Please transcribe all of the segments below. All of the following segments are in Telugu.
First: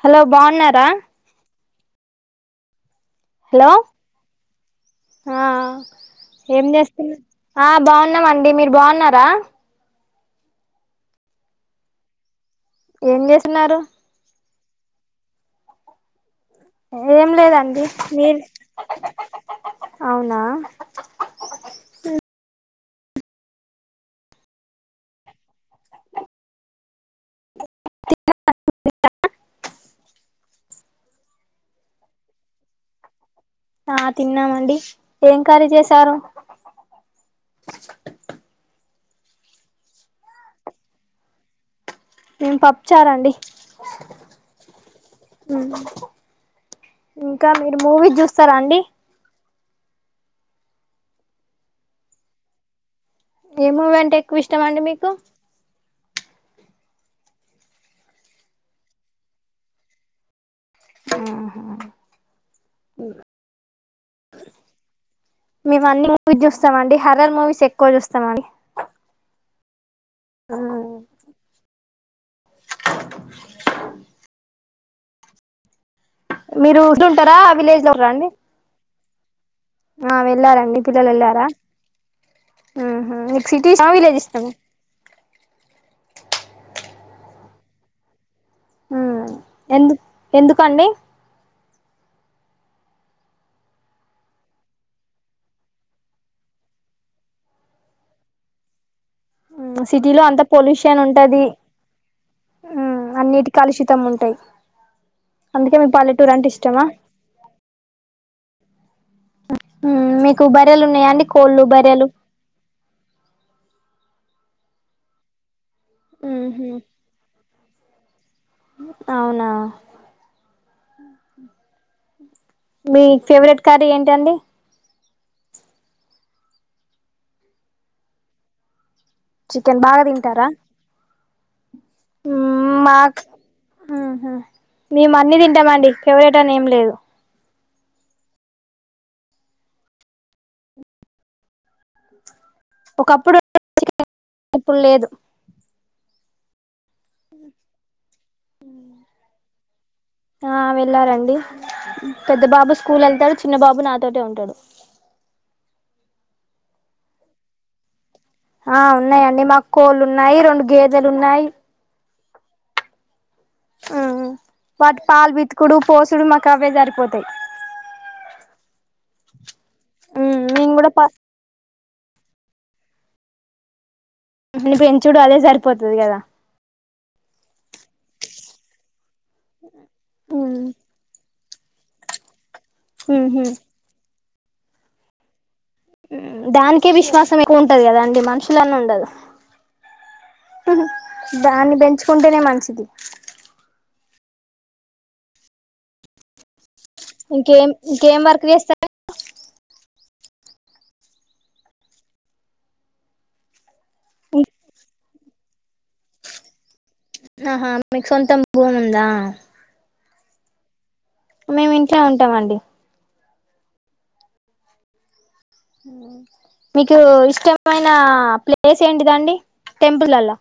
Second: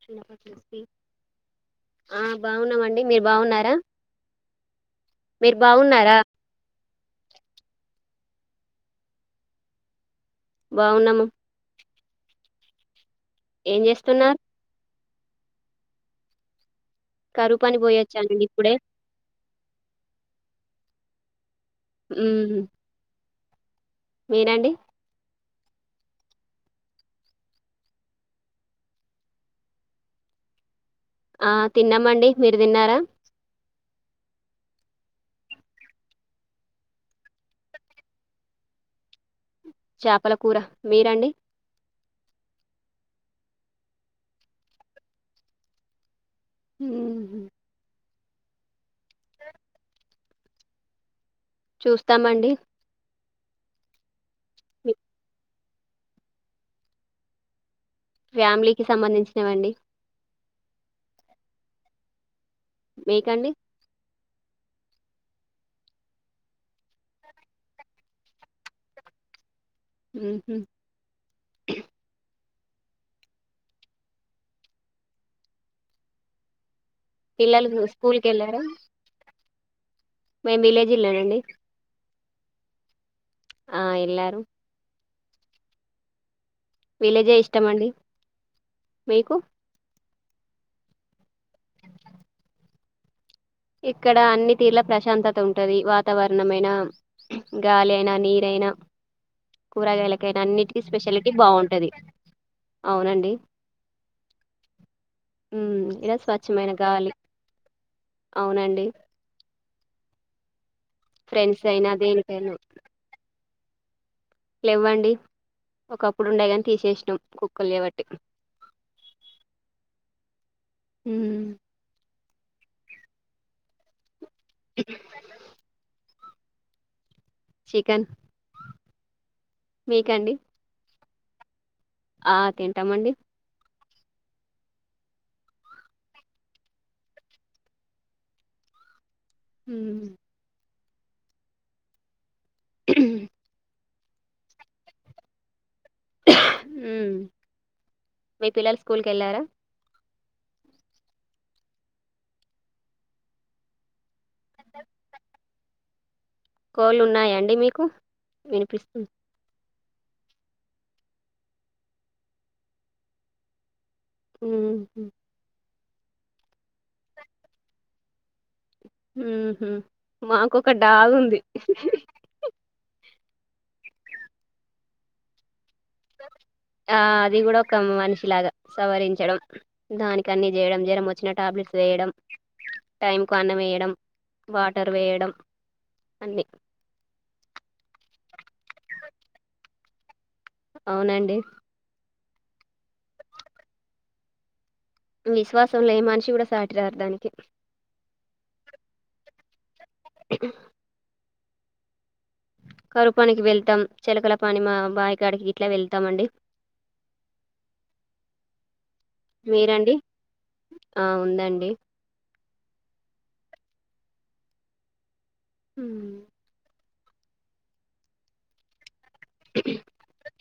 హలో బాగున్నారా ఆ బాగున్నామన్ హలో హా మీరు అ బాగున్నారా ఏం చేస్ ఆ బాగున్నామండి మీరు బాగున్నారా బాగున్నాము ఏం చేసిన్నారు ఏం చేస్తున్నారు ఏం కరువు పని లేదండి మీరు పోయొచ్చానండి ఇప్పుడే అవునా ఉమ్ మీరండి తిన్నరా తిన్న ఆ తిన్నామండి మీరు తిన్నారా ఆ తిన్నామండి ఏం కర్రీ చేశారు చాపల కూర మీరండి మేం పప్పుచార అండి ఉమ్ మ్మ్. ఇంకా మీరు మూవీ చూస్ సారా అండి చూస్తామండి ఏమూవి అంటే ఎక్కువ ఇష్టం అండి మీ మీకు ఫ్యామిలీకిి సంబంధించినవండి ఆహా మీకండి మేము అన్ని మూవీస్ చూస్తామ అండి హర్రర్ మూవీస్ ఎక్కువ చూస్తామండి ఉహు మీరు. ఉంటారా పిల్లలు విలేజ్ వ్యూ లో స్కూల్ రండి కి ఏళ్ళారా. ఆ వెళ్ళారండి, పిల్లలు ఏళ్ళారా. ఆ. ఆ మిక్ ఆ సిటీసా, విలేజ్ వెళ్ళారు ఇష్టమా. విలేజే ఇష్టం అండి. ఉమ్ మీకు. ఎందు ఎందుకండి. ఇక్కడ అన్ని తీర్ల ప్రశాంతత ఉంటది. వాతావరణమైనా, గాలి అయినా, నీరైనా. సిటీలో కూరగాయలకైనా అంత అన్నిటికీ పొల్యూషన్ స్పెషాలిటీ ఉంటది బాగవుంటది. అవునండి, అన్నిటి కలుషితం ఉంటాయి అందుకే ఉమ్ మీ ఇగా పల్లెటూరు అంటే స్వచ్ఛమైన ఇష్టమా గాలి. అవునండి. హు హుమ్మ్ మీకు బార్. ర్రెలు ఉన్నాయా అండి. కోళ్ళు, ఫ్రెండ్స్ అయినా బర్రెలు. దేనికైనా లేవ్వండి. ఒకప్పుడు ఉండే గానీ ఉహు తీశేషినం, కుక్కలు చెయ్బట్టి. అవునా ఉమ్ మీ ఫేవరెట్ కర్రీ, ఏంటండి. చికెన్. చికెన్ బాగా మీకండి దింటారా. ఆ తింటామండి. ఉహుమ్ మేమ్ అన్ని తింటామండి. ఫేవరేట్ అని ఏం లేదు. ఉహుమ్. ఒకప్పుడు. [inaudible] [inaudible] ఇప్పుడ్ లేదు. ఉమ్, మీ పిల్లలు స్కూల్కి ఏళ్ళారా. ఆ వెళ్ళారండి. పెద్ద బాబు స్కూల్ ఎళ్తాడు, చిన్న బాబు నాతోటే ఉన్. టడు. కోళ్ళు, ఉన్నాయాండి మీకు. ఆ వినిపిస్తుంది ఉన్నాయండి మాక్. కోళ్ళులున్నాయి, రెండు గేదేలున్నాయి. ఉమ్, వాటి ఉహు పాల్ పిత్కుడు. పోసుడు, మాకు అవ్వే సరిపోతాయి. ఉమ్మ్. హుమ్, మాకొక మేము కూడా పా డాగ్ ఉంది. [unintelligible] పెంచుడు, అదే సరిపోతది గదా. ఆ అది కూడా ఒక మనిషిలాగా సవరిం చడం దానికి అన్ని జేయడం జరమొచ్చిన టాబ్లెట్స్ వేయడం టైం కు ఉహు అన్నం వేయడం వాటర్ వేయడం అన్ని దానికీ విశ్వాసమే క్కువ ఉంటది కదా అండి మనుషులన్న ఉండదు అవునండి దాన్ని బెంచ్ కుంటేనే మంచిది విశ్వాసం లే మనిషి కూడా సా ఇంకేం ఇంకేం వర్క్ చేస్తారు అ కరువుపనికి వెళ్తాం చెలకల పని మా బాయి కాడికి గిట్లా వెళ్ ళ్తాం అండి ఆహా మీకు సొంతం భూమి ఉందా మీరండి ఆ ఉందండి మేము ఇంట్లో ఉంటామండి ఉ మీకు ఇష్టమైన ప్లేస్ ఏంది గాండి టెంపులలో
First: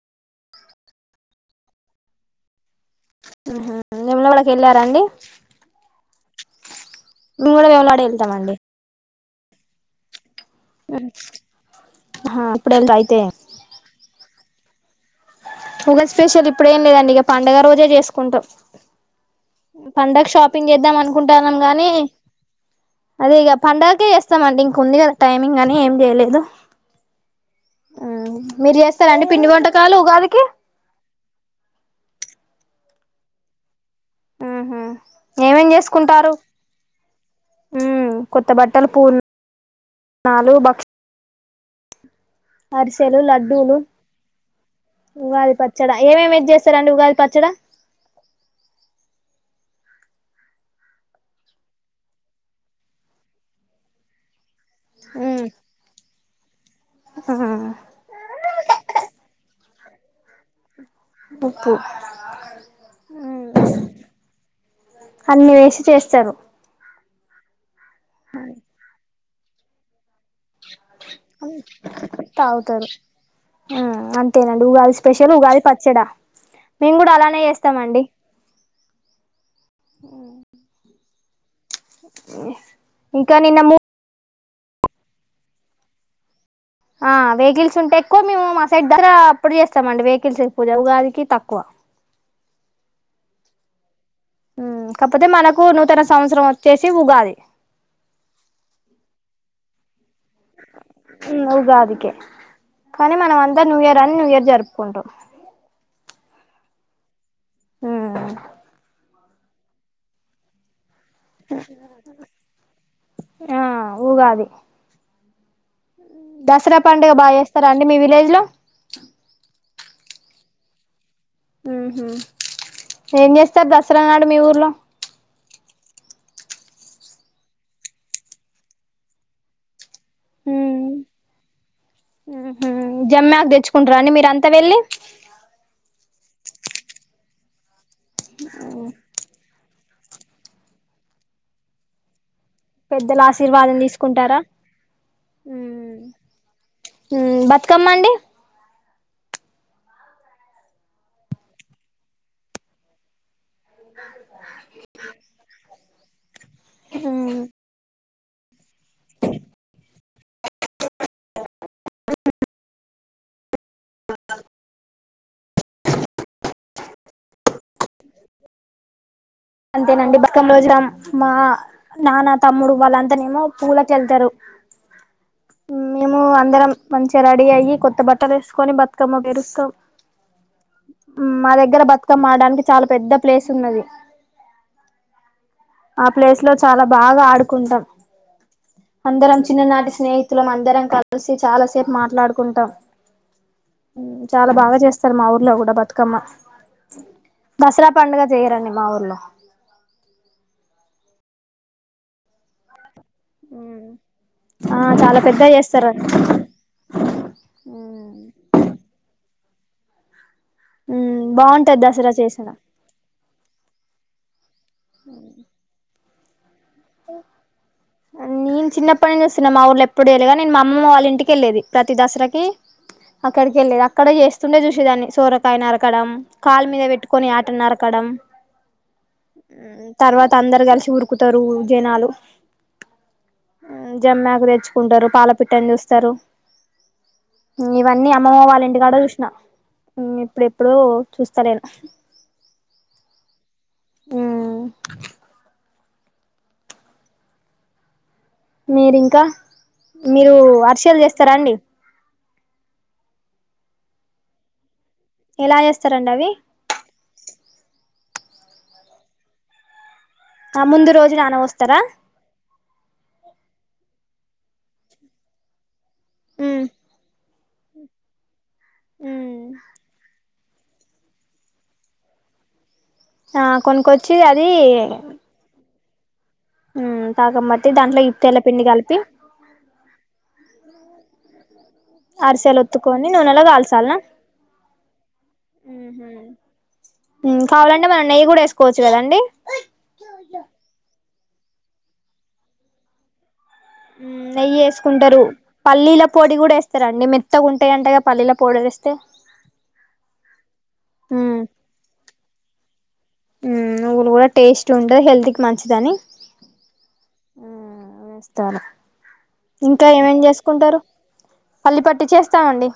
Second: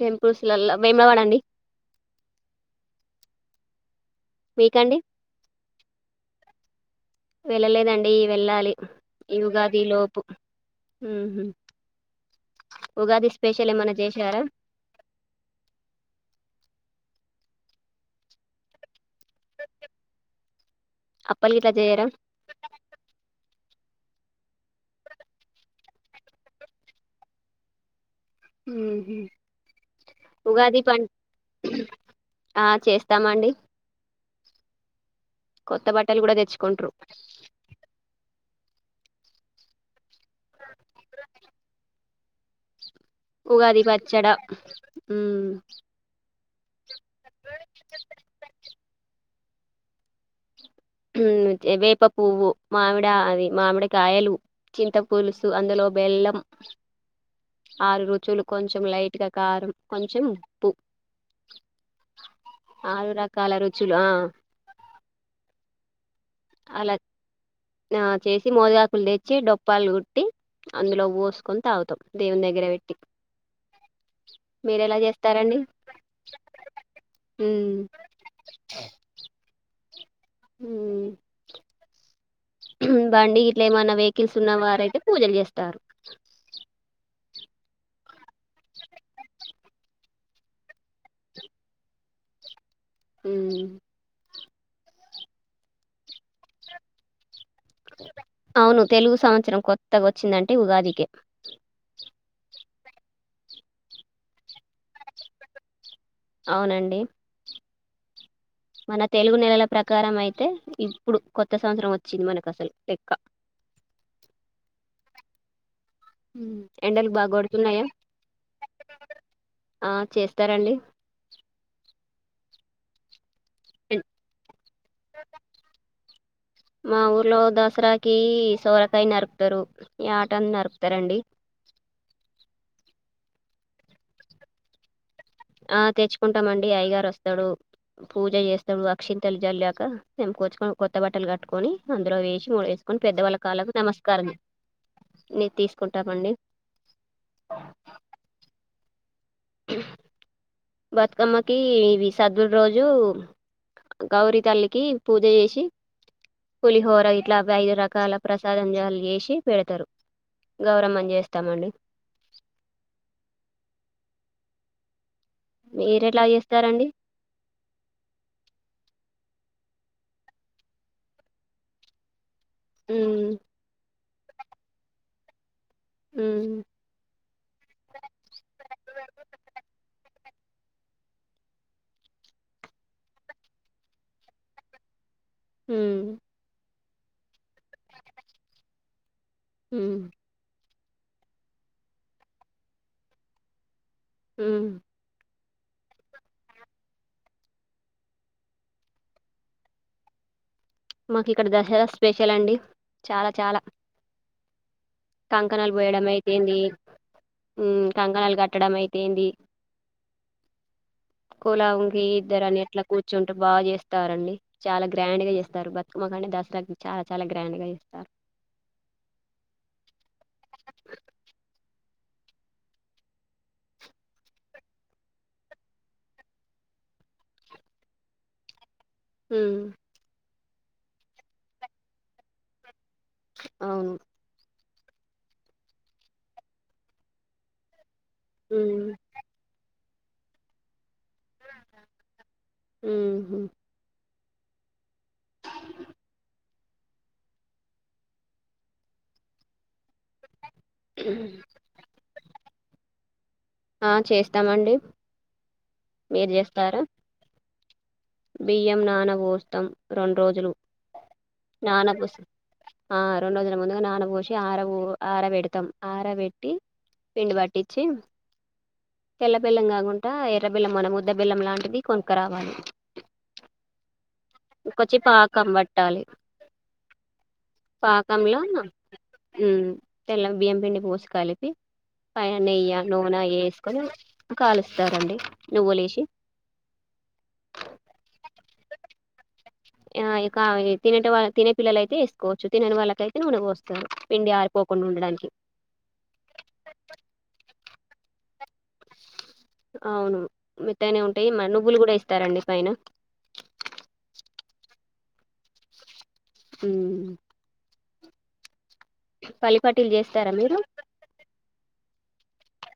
టెంపుల్సల్లో వేమవాడండి ఆహ నేములవాడకి మీకండి వెళ్ళారండి మేము కూడా మేములాడ వెళ్ళలేదండి వెళ్తామండి వెళ్ళాలి ఈ ఉగాది లోపు ఊహు ఆహా ఇప్పుడు వెళ్తా అయితే ఉగాది స్పెషల్ ఏమన్నా చేసారా ఉగాది స్పెషల్ ఇప్పుడేం లేదండి ఇక పండుగ రోజే చేసుకుంటాం పండక్ షాప్ షాపింగ్ చేద్దాం అప్పలు అనుకుంటాన్నాం గిట్లా గానీ చేయరా అదే. ఇగప్ పండుగకి చేస్తామండి ఇంక ఉంది గదా టైమింగ్ అనీ ఏం జేయలేదు ఆ మీరు ఉహు జేస్తారండి పిండి వంటకాలు ఉగాదికి ఉగాది పం త్తాం అండి ఆహా ఏమేం చేసుకుంటారు కూడా తెచ్చుకుంట్రు ఊ కొ కొత్త బట్టలు పూల్ నాలుగు బక్స్ అరి లు లడ్డూలు ఉగాది పచ్చడ ఉమ్ ఉగాది పచ్చడా ఏమేమి చేస్త చేస్తారు అండి ఉగాది పచ్చడా హ్మ్ వేప పువ్వు మామిడి అది మామిడి కాయలు చింత ఉమ్ పులుసు అందులో బెల్లం ఆరు రుచులు కొంచెం లైట్ గా కారం కొంచెం ఉప్పు ఆరు ఉమ్ రకాల రుచులు ఆ అన్నీ వేసి చేస్త సారు అలా ఆ చేసి మోదగాకులు తే చి డోపాల్లు కు దేవుని దగ్గర తాగుతారు పెట్టి అంతేనండి మీరు ఉగాది ఎలా స్పెషల్ చేస్తారండి ఉగాది పచ్చడా మేము కూడా అలానే మ్ చేస్తామండి ఉమ్ ఉమ్ ఇంకా నిన్న మూ కలుసున్న వారయితే పూజలు చేస్తారు ఆ వెహికల్స్ ఉంటే ఎక్కువ మేము మా సైడ్ దసరా అప్పుడు చేస్తామ అండి వెహికల్స్ పూజా ఉగాదికి తక్కువ ఉమ్ ఉమ్ కాకపోతే మనకు నూతన సంవత్సరం వచ్చేసి ఉగాది అవును తెలుగు సంవత్సరం కొత్త తగ వచ్చిందంటే ఉగాదికే ఉగాదికే కానీ మనం అంతా న్యూ ఇయర్ అని న్యూ ఇయర్ జరుపుకుంటాం అవునండి ఉమ్ మన తెలుగు నెలల ప్రకారం అయితే కొత్త సంవత్సరం వచ్చింది మనకు అసలు లెక్క ఆ ఉగాది దసరా ఎండలు పండుగ బాగా చేస్తారా కొడుతున్నాయా అండి మీ విలేజ్ లో స్తారంండి మ్మ్ ఏం చేస్త సార్ దసరానాడు మీ ఊరిలా మా ఊర్లో దసరాకి సోరకాయ నరుకుతారు ఈ యాటని నరుకుతారండి ఉహూ జమ్మకు తెచ్చుకుంటారు అండి మీరు అంతా వెళ్ళి ఆ తెచ్చుకుంటామండి అయ్యగారు వస్తాడు పూజ చేస్తాడు అక్షింతలు జల్ లేక మేము కూచుకోని కొత్త బట్టలు కట్టుకొని అందులో వేసి మ వేసుకొని పెద్దల పెద్దవాళ్ళ కాళ్ళకు ఆశీర్వాదం నమస్కారం తీసుకుంటారా నే ఉమ్ తీసుకుంటామండి బతుకమ్మండి బతుకమ్మకి ఇవి సద్దుల రోజు గౌరీ తల్లికి పూజ జేసి పులిహోర ఇట్లా అవి ఐదు రకాల ప్రసాదం చేసి పెడతారు గౌరమ్మని చేస్తామండి స మీరు ఎట్లా చేస్తారండి అంతేనండి బక్కం రోజుగా మా నాన్న తమ్ముడు ఉమ్ వాళ్ళంతానేమో పూల కేల్తరు మేము ఉమ్ అందరం మంచిగా రెడీ అయ్యి కొత్త బట్టలు వేసుకొని బతుకమ్మ పెరుస్తాం మా దగ్గర బతుకమ్మ ఆడడానికి చాలా పెద్ద ప్లేస్ ఉన్నది ఉమ్ ఆ ప్లేస్ లో చ చాలా బాగా ఆడుకుంటాం అందరం చిన్ననాటి ఉమ్ స్నేహితులం అందరం కలిసి చాలాసేపు మాట్లాడుకుంటాం హ్మ్మ్ చాలా ఉమ్ బాగా చేస్తారు మా ఊర్లో కూడా బతుకమ్మ దసరా పండుగ చేయరండి మా ఊర్లో మాకు ఇక్కడ దసరా స్పెషల్ అండి చాలా చాలా ఉమ్ ఆ చాలా పెద్ద కంకణాలు చేస్తారు పోయడం అయితేంది కంకణాలు కట్టడం అయితేంది బాగుంటది కులంకి దసరా ఇద్దరు చేసిన అని ఎట్లా కూర్చుంటే బాగా చేస్తారుండి చాలా గ్రాండ్ గా చేస్తారు బ మాకండి దసరాకి చాలా చాలా గ్రాండ్ గా చేస్తారు నేను చిన్నపాటి నుంచి చూసిన మా ఊర్ళ ఇప్పుడు వెళగా నేను మా అమ్మమ్మ వాళ్ళ ఇంటికిెళ్ళేది ప్రతి దసరాకి అక్కడికి వెళ్ళేది అక్కడ చేస్తుండే చూసేదాన్ని సోరకాయ నరకడం కాళ్లు మీద పెట్టుకొని ఆటను నరకడం ఉమ్ తర్వాత అందరు కలిసి ఊరుకుతారు జనాాలు అవును జమ్మి ఆకు తెచ్చి ంటారు పాలపిట్టని చూస్తారు ఇవన్నీ అమ్మమ్మ వాళ్ళ ఉమ్ ఇంటి కాడ జూసిన ఇప్పుడు ఎప్పుడు చూస్తాలేను ఉమ్ ఉమ్. వ మీరు ఇంకా మీరు వర్షలు చేస్తారా అండి ఆ చేస్తామండి ఎలా చేస్తారండి అవి మీరు చేస్తారా బియ్యం నానవోస్తం కా ముందు రోజు నానవోస్తారా నానబోసి ఆ రెండు రోజుల ముందుగా నాన పోసి ఆర వో ఆర వెడతాం ఆర పెట్టి పిండి పట్టించి ఉమ్ తెల్లబెల్లం కాకుండా ఎర్ ఉద్ద బిల్లం మనము ఉద్ద బెల్లం లాంటిది కొనుకరావాలి ఆ కొనుకచ్చి అది టాలి ఉమ్ పాకం బట్టి దాంట్లో ఈ పాకంలా తెల్ల పిండి కలిపి ఉ తెల్ల బియ్యం పిండి పోసి కలిపి పైన అరిసెలు నెయ్యి ఒత్తుకొని నూన నూనెలో వేసుకొని కాల్చాలనా కాలుస్తారండి నువ్వులు ఏసి ఉమ్ కావాలంటే మనం నెయ్యి కూడా వేకోవచ్చు కదండి ఆ, ఇక తినేట వాళ్ళ తినే పిల్లలు అయితే ఏసుకోవచ్చు తినని వాళ్ళకు అతే నూనె పోసు ఉ నెయ్యి వేసుకుంటారు పల్లీల పొడి కూడా వేస్తారు అండి మెత్తగున్ పేంటేయ్ అంటాయా పల్లిలా పౌడర్ ఏసు అవును మెత్తాగానే ఉంటాయి ఉమ్ మ నువ్వులు కూడా ఏయ్ తారండి పైన నువ్వులు కూడా టేస్ట్ ఉంటుది హెల్త్ కి మంచిదని వొస్తారా ఇంకా పల్లిపట్టీలు ఏమేం చేస్తారా మీరు చేసుకుంటారు పల్లి పట్టి చేస్తామండి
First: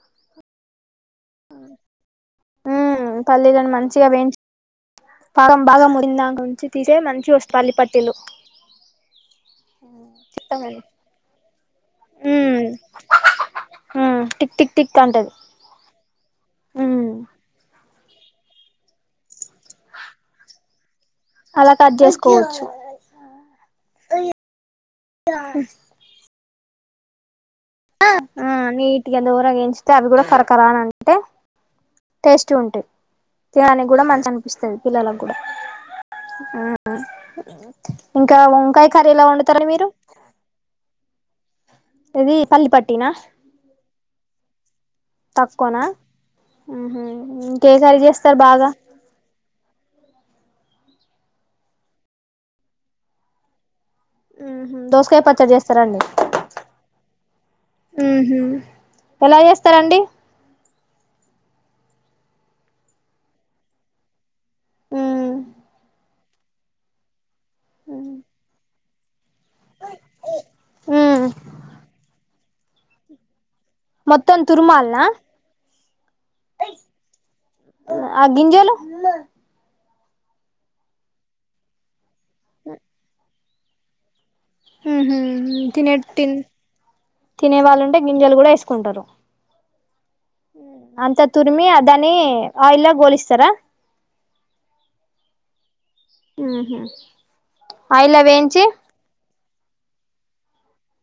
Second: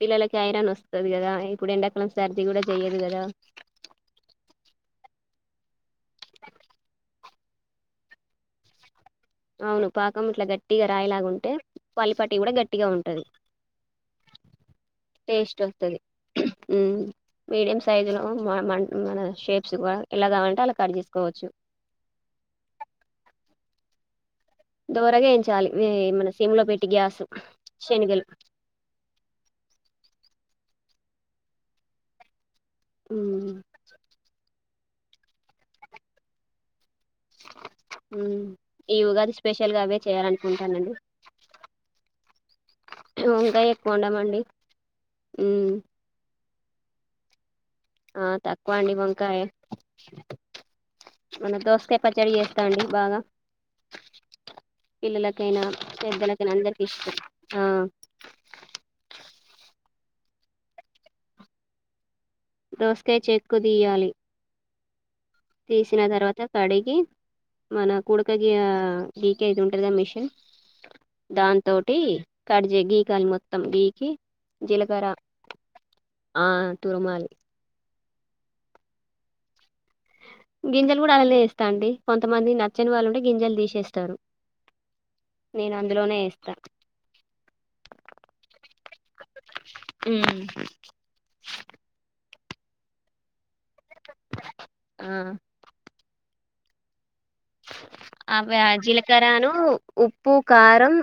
పిల్లలకి ఐరన్ వస్తాది కదా ఇప్పుడు ఎండా కు ఉమ్ సర్ది కూడా చెయదు ఉమ్ కదా పల్లీలను మంచిగా వేయించి పాకం బాగా ముడింద నుంచి తీసే మంచిగా వస్తు పల్లి పట్టీలు అవును పాకం ఇట్ల గట్టిగా రాయిలాగుంటే పల్లి పట్టి కూడా ఉమ్ గట్టిగా ఉంటది ఉమ్ టిక్ టిక్ టిక్ అంటది టేస్ట్ వత్తాది ఉ ఉమ్ మీడియం సైజు లో మ మంటున్నది షేప్స్ కూడా ఎలా కావంటే అలా కట్ చేస్ అలా కట్ చేసుకోవచ్చు దోరగా ఎయించాలి మీ మన సిమ్ లో పెట్టి టిగ్యాసు ఆ నీటిగా దోరగాఎంచంచితే అవి కూడా ఫర్క్ కారాన అంటే టెస్ట్ మంచిగా ఉంటాయి ఉమ్ తినడానికి కూడా మంచిగా అనిపిస్తుంది పిల్లలకి కూడా ఆ ఇంకా ఉమ్ వంకాయ ఈ కర్రీ ఎలా ఉగాది వండుతారు స్పెషల్ గా మీరు అవే చేయాలనుకుంటానండి ఇది పల్లిపటి వంకాయ ఎక్కువ వండమండి [inaudible] ఉమ్ తక్కువనా ఉహు ఇంకే కర్రీ ఆ చేస్తారు బాగా తక్కువ అండి వంకాయ మన దోసకాయ పచ్చడి చేస్తాండి బాగా ఉహు దోసకాయ పచ్చడి పిల్లలకైనా చేస్తారండి పెద్దలకైనా అందరికి ఇష్టం ఆ ఉహు ఎలా చేస్తారండి దోసకాయ చెక్కు తీయాలి తీసిన తర్వాత కడిగి మన ఉమ్ కూడక కి గీకేది ఉంటుందా మిషన్ దాని తోటి కడ్ గీకాలి మొత్తం గీకి మొత్తం తురుమాల్నా జీలకర్ర ఆ తిరుమలి ఆ గింజలు గింజలు కూడా అల్లనే వేస్తా అండి కొంతమంది నచ్చని వాళ్లుంటే గింజలు తీసేస్తారు ఉహు నేను తినే అందులోనే తిని వేస్తా తినే వాళ్ళుంటే గింజలు కూడా వేసుకుంటారు అంత తురిమి అ ధాన్ని ఆయిల్ లా గోలిస్తారా ఆ ఉహు ఆయిల్లా అవే వేయించి ఆ జీలకరను ఉప్పు కారం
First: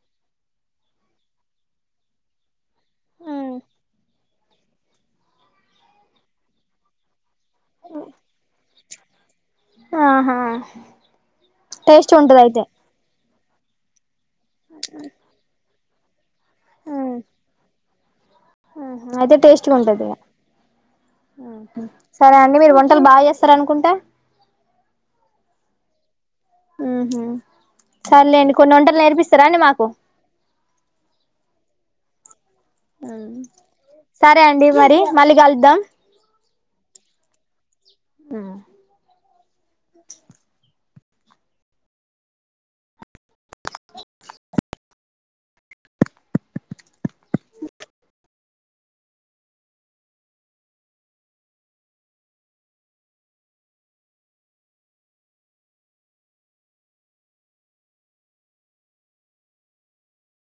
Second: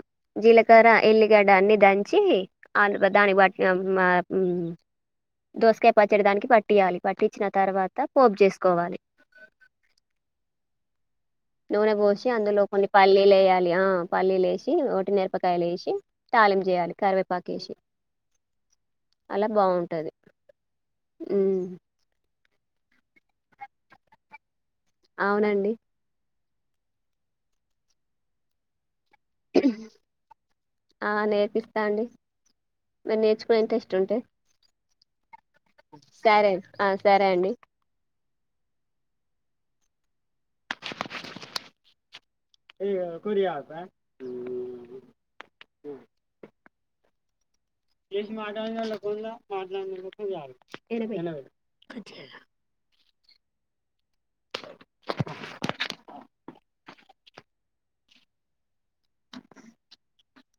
జీలకర ఎల్లిగడ్డ అన్ని దంచి ఆ దానికి పాట్టి [inaudible] దోసకాయ పచ్చడి దానికి పట్టియాలి పట్టి వచ్చిన తర్వాత పోపు చేసుకోవాలి ఆహా నూనె టేస్ట్ పోసి ఉంటది అందులో అయితే కొన్ని పల్లీ లు వెయ్యాలే లా ఆ పల్లీలు వేసి వట్టి నేరపకాయలు ఎసి కి తాలింపు చేయాలి కరివేపాక ఎసి ఉహు అయితే టేస్ట్ గా ఉంటది ఉమ్ ఉహు సరే అం మీరు వంటలు బాగా చేస్తారు అనుకుంట అవునండి హు హు సర్లేండి కొన్ని వంటలు నేర్ ఆ నేర్పిస్తా అండి మీరు నేర్చుకునే ఇంట్రెస్ట్ ఉంటే సరే అండి మరి మళ్ళీ కలుద్దాం సరే ఆ సరే అండి ఆ [unintelligible] [unintelligible]